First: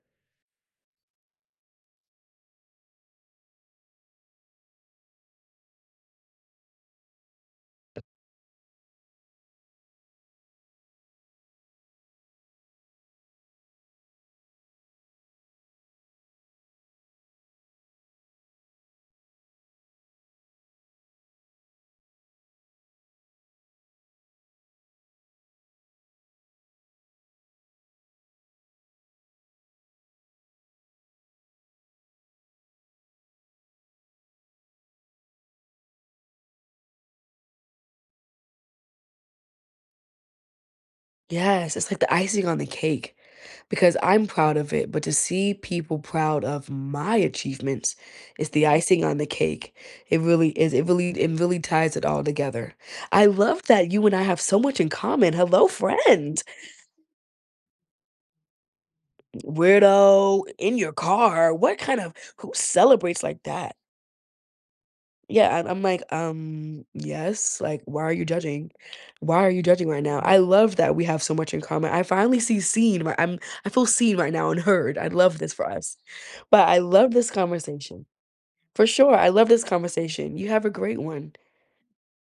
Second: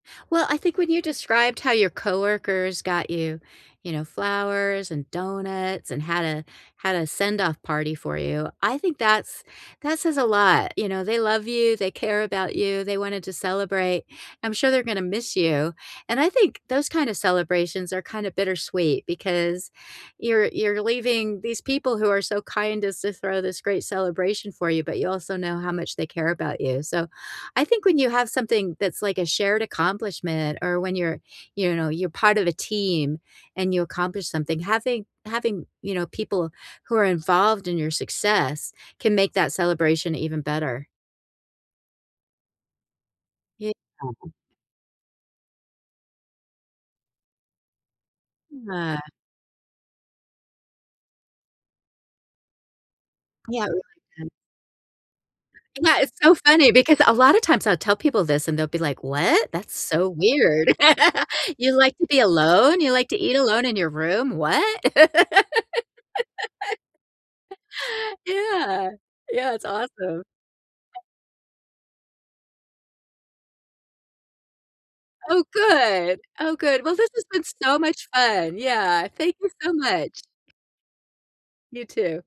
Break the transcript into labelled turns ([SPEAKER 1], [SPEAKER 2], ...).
[SPEAKER 1] Well, I think when you described how your coworkers got you, you know, flowers and donuts and had a had a send-off party for you, I think that's that says a lot, you know, they love you, they care about you, they wanted to celebrate. I'm sure they're gonna miss you, and I think those kind of celebrations are kinda bittersweet because you're you're leaving these people who are so kind as to throw this great celebration for you, but you also know how much they care about you. So, I think when you have something that's, like, a shared accomplishment or when you're, you know, you're part of a team and you accomplish something, having having, you know, people who are involved in your success can make that celebration even better.
[SPEAKER 2] Yes, it's like the icing on the cake
[SPEAKER 1] Ye
[SPEAKER 2] because I'm
[SPEAKER 1] [unintelligible]
[SPEAKER 2] proud of it. But to see people proud of my achievements is the
[SPEAKER 1] Mm, ah.
[SPEAKER 2] icing on the cake. It really is it really it really ties it all together. I
[SPEAKER 1] Yeah,
[SPEAKER 2] love
[SPEAKER 1] really
[SPEAKER 2] that you and I
[SPEAKER 1] good.
[SPEAKER 2] have so much in common. Hello,
[SPEAKER 1] Yeah, it's so
[SPEAKER 2] friend!
[SPEAKER 1] funny because a lotta times I'll tell people this, and they'll be like, "What? That's so
[SPEAKER 2] “Weirdo,
[SPEAKER 1] weird."
[SPEAKER 2] in your car? What
[SPEAKER 1] "You like
[SPEAKER 2] kind
[SPEAKER 1] to
[SPEAKER 2] of
[SPEAKER 1] be
[SPEAKER 2] who
[SPEAKER 1] alone? You like to
[SPEAKER 2] celebrates
[SPEAKER 1] eat
[SPEAKER 2] like
[SPEAKER 1] alone
[SPEAKER 2] that?”
[SPEAKER 1] in your room? What?"
[SPEAKER 2] Yeah, I'm I'm like, um, "Yes, like why are you judging?
[SPEAKER 1] Yeah.
[SPEAKER 2] Why are
[SPEAKER 1] Yeah,
[SPEAKER 2] you
[SPEAKER 1] it's
[SPEAKER 2] judging right now?”
[SPEAKER 1] awesome.
[SPEAKER 2] I love that we have so much in common. I finally see seen where I'm I feel seen right now and heard. I'd love
[SPEAKER 1] Oh,
[SPEAKER 2] this for us,
[SPEAKER 1] good. Oh,
[SPEAKER 2] but I
[SPEAKER 1] good. Well, this
[SPEAKER 2] love
[SPEAKER 1] has
[SPEAKER 2] this
[SPEAKER 1] been so
[SPEAKER 2] conversation.
[SPEAKER 1] much fun.
[SPEAKER 2] For
[SPEAKER 1] Yeah.
[SPEAKER 2] sure, I
[SPEAKER 1] Thank
[SPEAKER 2] love
[SPEAKER 1] you
[SPEAKER 2] this
[SPEAKER 1] so much.
[SPEAKER 2] conversation. You have a great one.
[SPEAKER 1] You too.